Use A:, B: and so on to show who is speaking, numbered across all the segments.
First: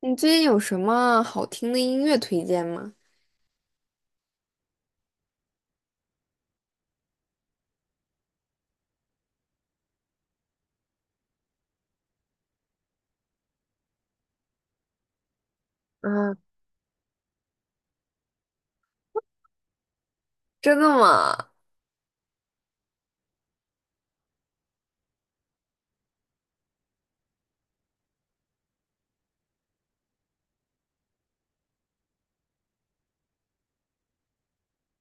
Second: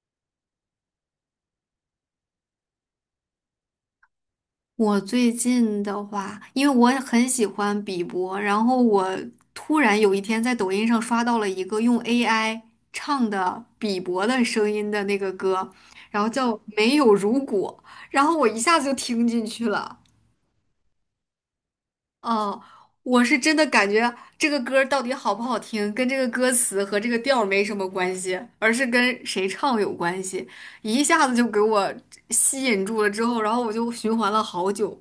A: 你最近有什么好听的音乐推荐吗？
B: 我最近的话，因为我也很喜欢比伯，然后我突然有一天在抖音上刷到了一个用 AI 唱的比伯的声音的那个歌，然后
A: 啊，
B: 叫《没有如果》，然后我一下子就听进去了。
A: 真的吗
B: 哦，我是真的感觉这个歌儿到底好不好听，跟这个歌词和这个调儿没什么关系，而是跟谁唱有关系，一下子就给我吸引住了。之后，然后我就循环了好久。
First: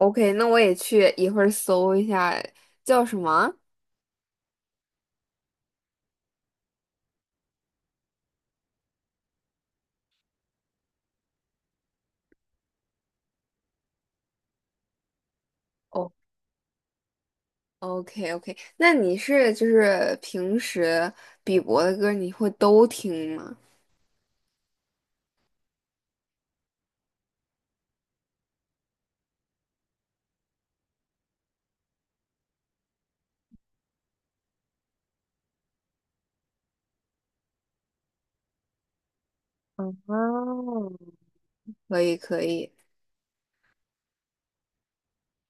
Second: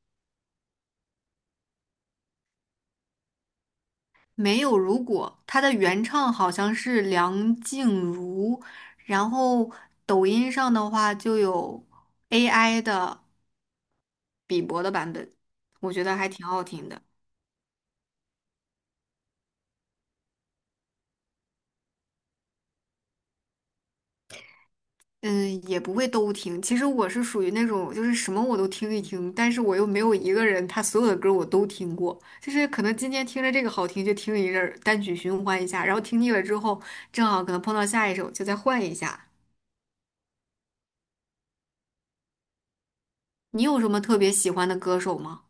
A: ？OK，那我也去一会儿搜一下叫什么。
B: 没有如果，它的原唱好像是梁静茹，然后抖音上的话就有 AI 的比伯的版本，我觉
A: 哦，
B: 得还挺好听的。
A: OK OK，那你是就是平时比伯的歌你会都听吗？
B: 嗯，也不会都听。其实我是属于那种就是什么我都听一听，但是我又没有一个人他所有的歌我都听过，就是可能今天听着这个好听就听一阵儿，单曲循环一下，然后听腻了之后，正好可能碰到下一首就再换一下。
A: 哦，可以可以，
B: 你有什么特别喜欢的歌手吗？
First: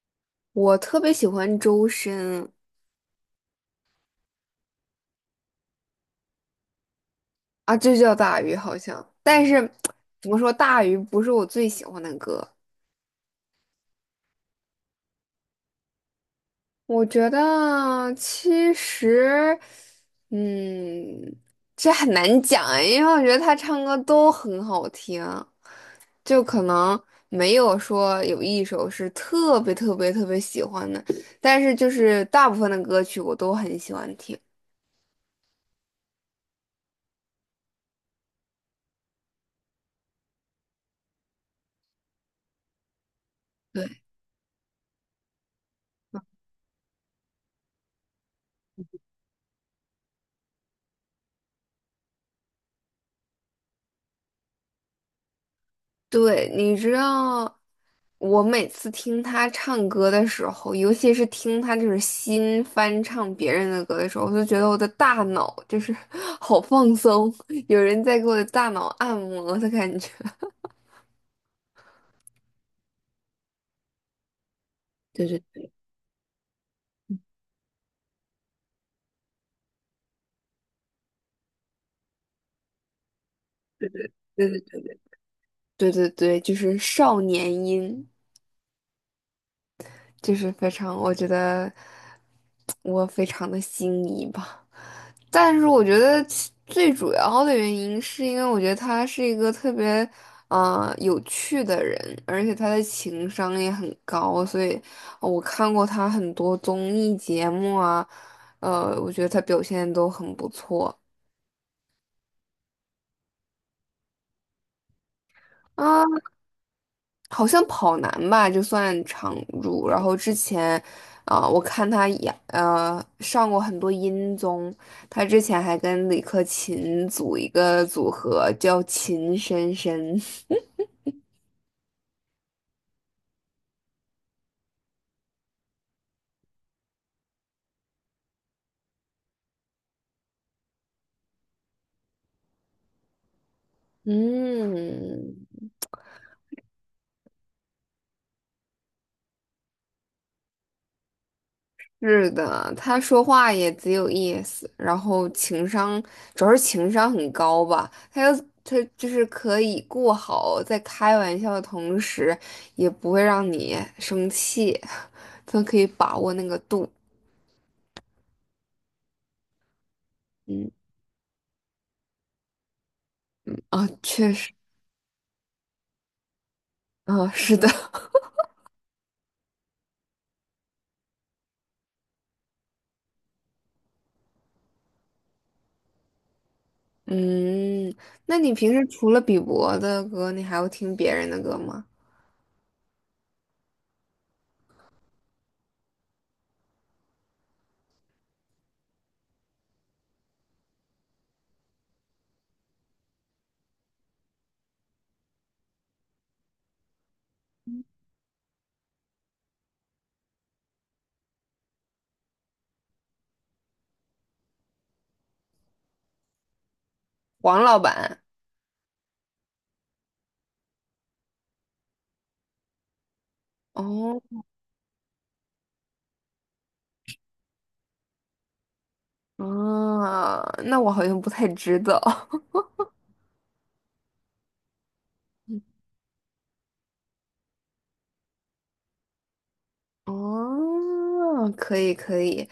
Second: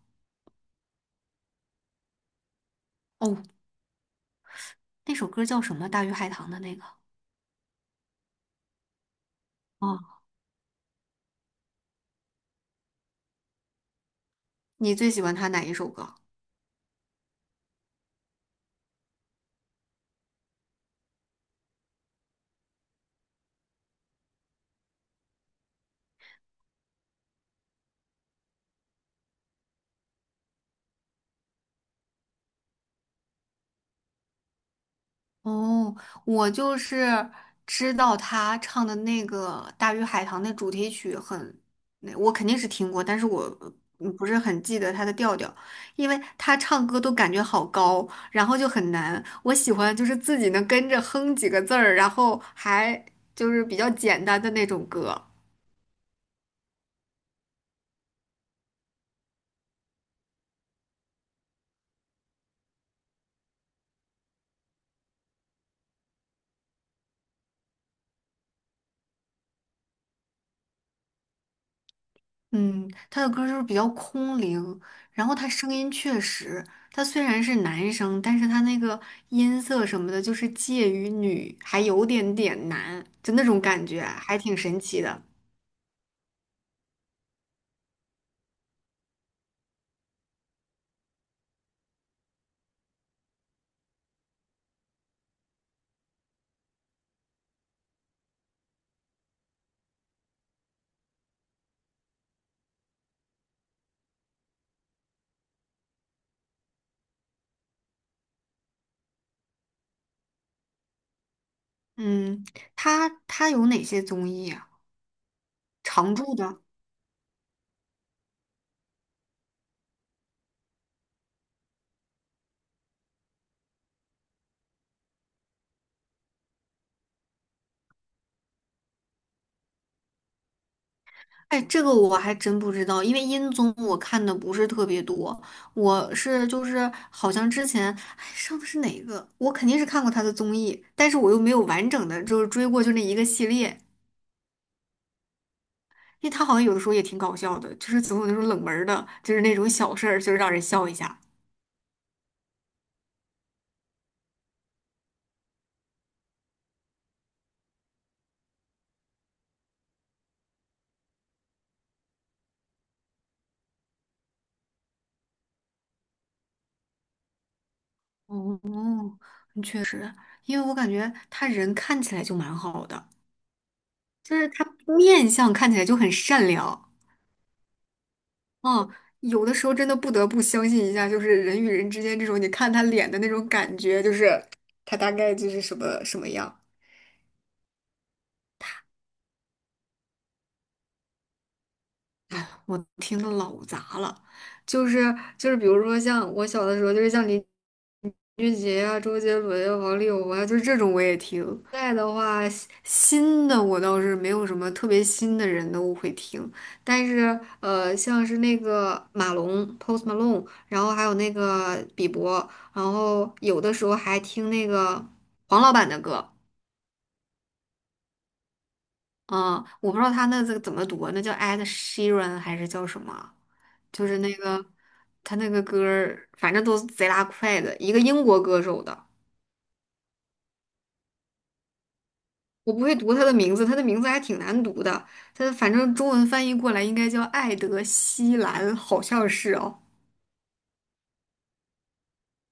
A: 我特别喜欢周深
B: 哦，那首歌叫什么？大鱼海棠的那个。
A: 啊，就叫大鱼好像，但是
B: 哦，
A: 怎么说大鱼不是我最喜欢的歌。
B: 你最喜欢他哪一首歌？
A: 我觉得其实，嗯，这很难讲哎因为我觉得他唱歌都很好听，就可能没有说有一首是特别特别特别喜欢的，但是就是大部分的歌曲我都很喜欢听。
B: 哦，我就是知道他唱的那个《大鱼海棠》那主题曲很，那我肯定是听过，但是我
A: 对，
B: 不是很记得他的调调，因为他唱歌都感觉好高，然后就很难。我喜欢就是自己能跟着哼几个字儿，然后还就是比较简单的那种歌。
A: 对，你知道，我每次听他唱歌的时候，尤其是听他就是新翻唱别人的歌的时候，我就觉得我的大脑就是 好放松，有人在给我的大脑按摩的感觉。
B: 嗯，他的歌就是比较空灵，
A: 对
B: 然后他
A: 对
B: 声音确实，他虽然是男生，但是他那个音色什么的，就是介于女还有点点男，就那种感觉，还挺
A: 对
B: 神奇
A: 对
B: 的。
A: 对对对，就是少年音。就是非常，我觉得我非常的心仪吧。但是我觉得其最主要的原因是因为我觉得他是一个特别，啊有趣的人，而且他的情商也很高，所以我看过他很多综艺节目啊，我觉得他表现都很不错。
B: 嗯，他有哪些综艺啊？
A: 啊。
B: 常驻的？
A: 好像跑男吧，就算常驻。然后之前，啊、我看他演，上过很多音综，他之前还跟李克勤组一个组合叫秦深深。
B: 哎，这个我还真不知道，因为音综我看的不是特别多，我是就是好像之前哎上的是哪个，我肯定是看过他的综艺，但是我又没有完整的就是追过就那一个系列。
A: 嗯，
B: 因为他好像有的时候也挺搞笑的，就是总有那种冷门儿的，就是那种小事儿，就是让人笑一下。
A: 是的，他说话也只有意思，然后主要是情商很高吧，他就是可以过好在开玩笑的同时，也不会让你生气，他可以把握那个度。
B: 哦，确实，因为
A: 嗯
B: 我感觉他人看起来就蛮好的，
A: 啊，确
B: 就是
A: 实
B: 他面相看起来就很善良。
A: 啊，是的，
B: 嗯，有的时候真的不得不相信一下，就是人与人之间这种，你看他脸的那种感觉，就是他大概就是什么什么样。
A: 嗯，那你平时除了比伯的歌，你还会听别人的歌吗？
B: 我听的老杂了，就是，比如说像我小的时候，就是像邻俊杰啊，周杰伦呀、王力宏啊，就是这种我也听。现在的话，新的我倒是没有什么特别新的人都会听，但是像是那个马龙 （Post Malone），然后还有那个比伯，然后有的时候还听那个黄老板的歌。
A: 黄老板，
B: 嗯，我不知道他那个怎么读啊那叫 Ed Sheeran 还是叫什么？就是那
A: 哦，
B: 个他那个歌儿反正都是贼拉快的，一个英国歌手的。
A: 啊，那我好像不太知道。
B: 我不会读他的名字，他的名字还挺难读的。他的反正中文翻译过来应该叫艾德希兰，好像是哦。
A: 哦，可以可以，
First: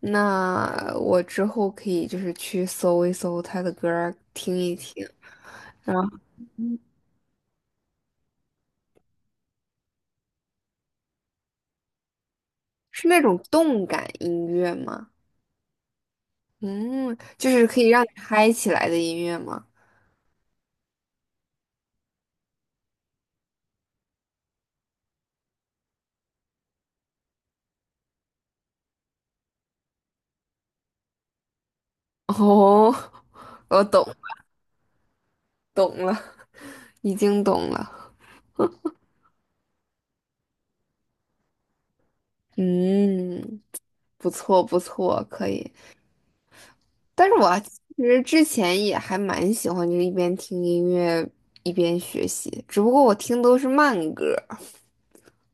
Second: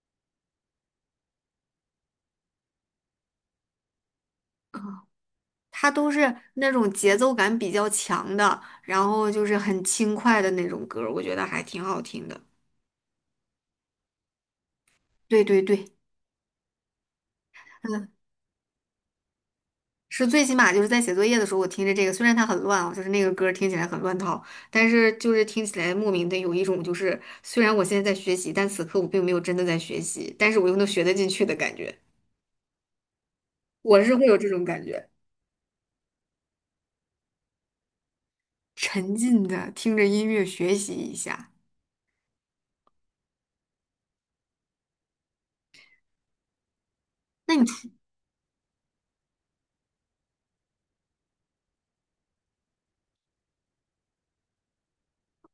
A: 那我之后可以就是去搜一搜他的歌儿，听一听。
B: 他
A: 然
B: 都
A: 后
B: 是那种节奏感比较强的，然后就是很轻快的那种歌儿我觉得还挺好听的。
A: 是那种动感音乐吗？
B: 对对对，
A: 嗯，就是可以让你
B: 嗯，
A: 嗨起来的音乐吗？
B: 是最起码就是在写作业的时候，我听着这个，虽然它很乱啊，就是那个歌儿听起来很乱套，但是就是听起来莫名的有一种就是，虽然我现在在学习，但此刻我并没有真的在学习，但是我又能学得进去的感觉，
A: 哦，我
B: 我
A: 懂
B: 是会有这种感觉。
A: 懂了，已经懂了。
B: 沉浸的听着音乐学习一下。
A: 嗯，不错不错，可以。但是我
B: 那
A: 啊
B: 你
A: 其
B: 除
A: 实之前也还蛮喜欢，就是一边听音乐一边学习，只不过我听都是慢歌。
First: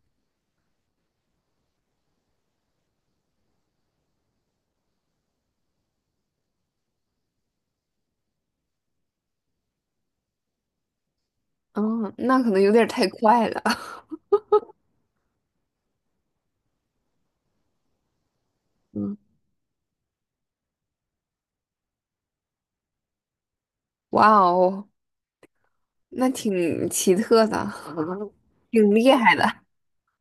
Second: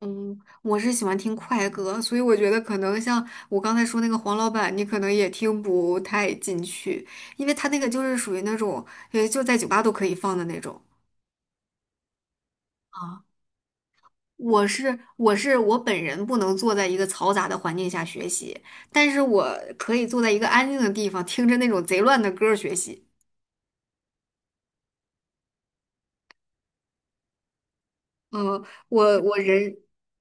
B: 嗯，我是喜欢听快歌，所以我觉得可能像我刚才说那个黄老板，你可能也听不太进去，因为他那个就是属于那种，就在酒吧都可以放的那种。
A: 嗯，那可能有点儿太
B: 啊，
A: 快了。
B: 我本人不能坐在一个嘈杂的环境下学习，但
A: 嗯，
B: 是我可以坐在一个安静的地方，听着那种贼乱的歌儿学习。
A: 哇哦，那挺奇特的，
B: 嗯，
A: 挺厉
B: 我
A: 害
B: 我
A: 的。
B: 人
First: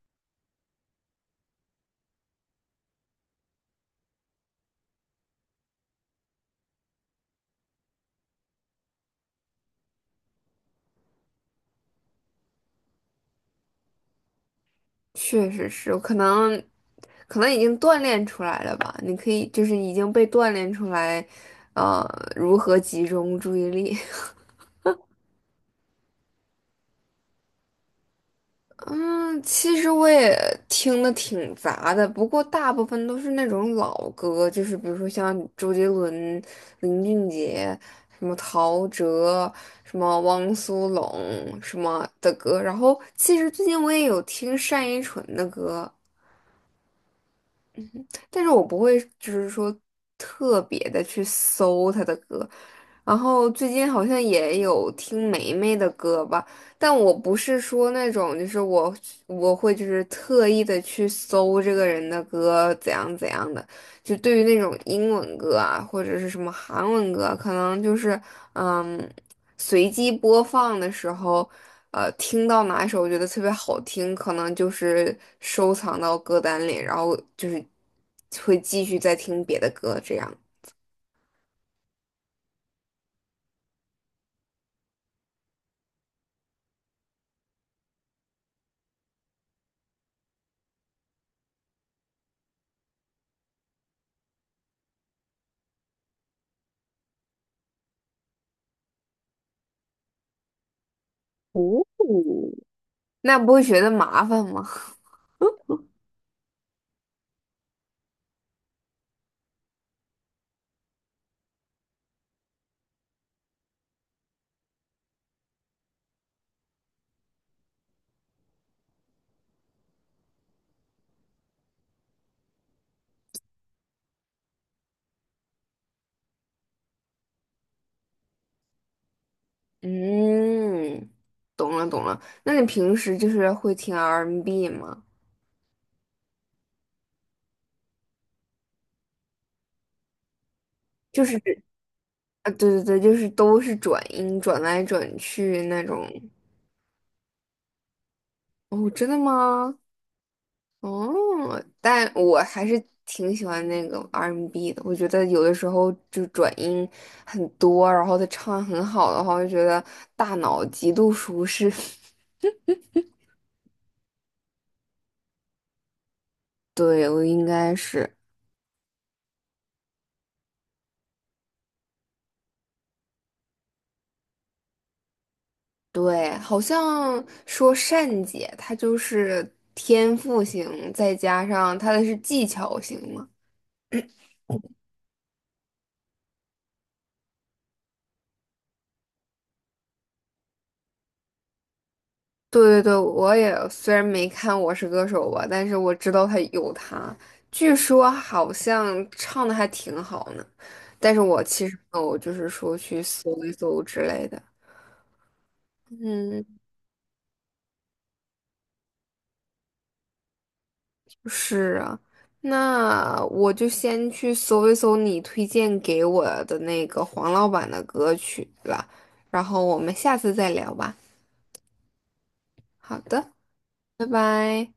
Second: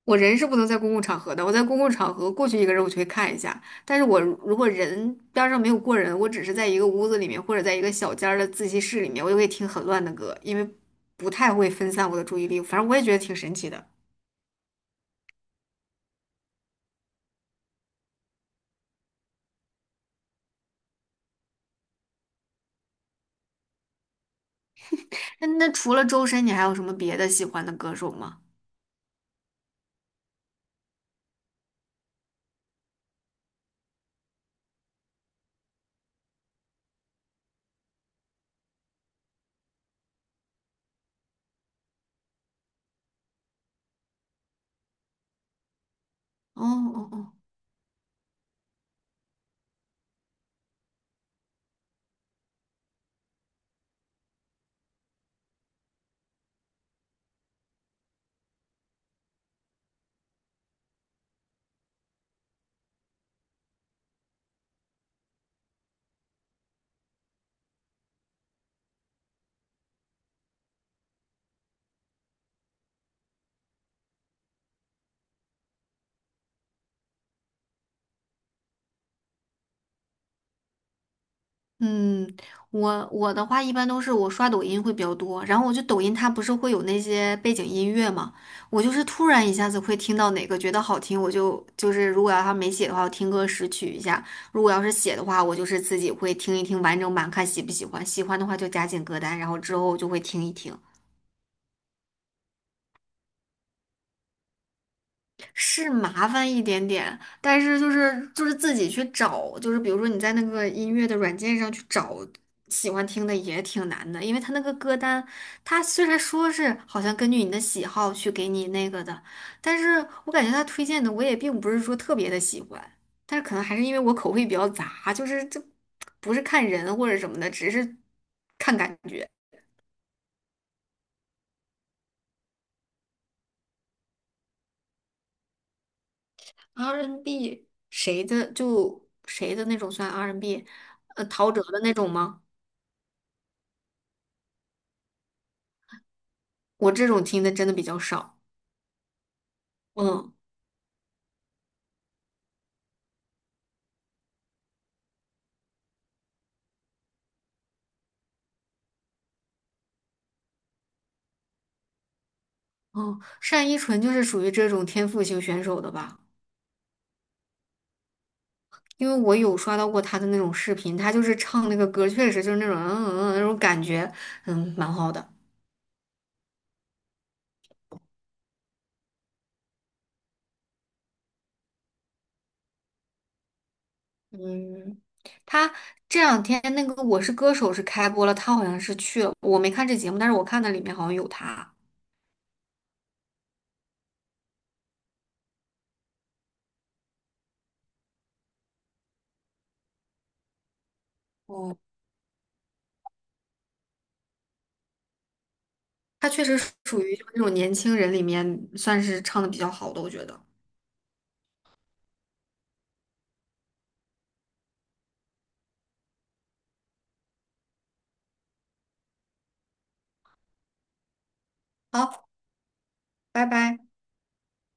B: 我人是不能在公共场合的，我在公共场合过去一个人我就会看一下，但是我如果人边儿上没有过人，我只是在一个屋子里面或者在一个小间儿的自习室里面，我就会听很乱的歌，因为不太会分散我的注意力，反正我也觉得挺神奇的。
A: 确实是，可能已经锻炼出来了吧？你可以就是已经被锻炼出来，呃，如何集中注意力。
B: 那除了周深，你还有什么别的喜欢的歌手吗？
A: 嗯，其实我也听的挺杂的，不过大部分都是那种老歌，就是比如说像周杰伦、林俊杰、什么陶喆、什么汪苏泷什么的歌。然后其实最近我也有听单依纯的歌，
B: 哦哦哦。
A: 但是我不会就是说特别的去搜他的歌。然后最近好像也有听梅梅的歌吧，但我不是说那种，我会就是特意的去搜这个人的歌怎样怎样的，就对于那种英文歌啊，或者是什么韩文歌啊，可能就是嗯。随机播放的时候，听到哪一首我觉得特别好听，可能就是收藏到歌单里，然后就是会继续再听别的歌，这样。
B: 嗯，我的话一般都是我刷抖音会比较多，然后我就抖音它不是会有那些背景音乐嘛，我就是突然一下子会听到哪个觉得好听，我就如果要它没写的话，我听歌识曲一下；如果要是写的话，我就是自己会听一听完整版，看喜不喜欢，喜欢的话就加进歌单，然后之后就会听一听。
A: 哦，那不会觉得麻烦吗？
B: 是麻烦一点点，但是就是自己去找，就是比如说你在那个音乐的软件上去找喜欢听的也挺难的，因为他那个歌单，他虽然说是好像根据你的喜好去给你那个的，但是我感觉他推荐的我也并不是说特别的喜欢，但是可能还是因为我口味比较杂，就是这不是看人或者什么的，只是看感觉。
A: 嗯，懂了懂了。那你平时就是会听 R&B n 吗？
B: R&B n 谁的就谁的那种算 R&B，n
A: 就是
B: 陶喆的那种吗？
A: 啊，对对对，就是都是转音转来转去那种。
B: 我这种听的真的比较少。
A: 哦，真的吗？
B: 嗯，
A: 哦，但我还是挺喜欢那个 R&B 的。我觉得有的时候就转音很多，然后他唱很好的话，我就觉得大脑极度舒适。
B: 嗯，单依纯就是属于这种天赋型选手的吧？
A: 对，我应该是
B: 因为我有刷到过她的那种视频，她就是唱那个歌，确实就是那种嗯嗯嗯那种感觉，嗯，蛮好的。
A: 对，好像说善姐她就是天赋型，再加上她的是技巧型嘛。
B: 嗯，她这两天那个《我是歌手》是开播了，她好像是去了，我没看这节目，但是我看的里面好像有她。
A: 对对对，我也虽然没看《我是歌手》吧，但是我知道他有他，据说好像唱的还挺好呢。但是我其实
B: 哦，
A: 没有，就是说去搜一搜之类的。
B: 她确
A: 嗯，
B: 实属于就是那种年轻人里面算是唱的比较好的，我觉得。
A: 是啊，那我就先去搜一搜你推荐给我的那个黄老板的歌曲了，然后我们下次再聊吧。
B: 好，
A: 好的，
B: 拜拜。
A: 拜拜。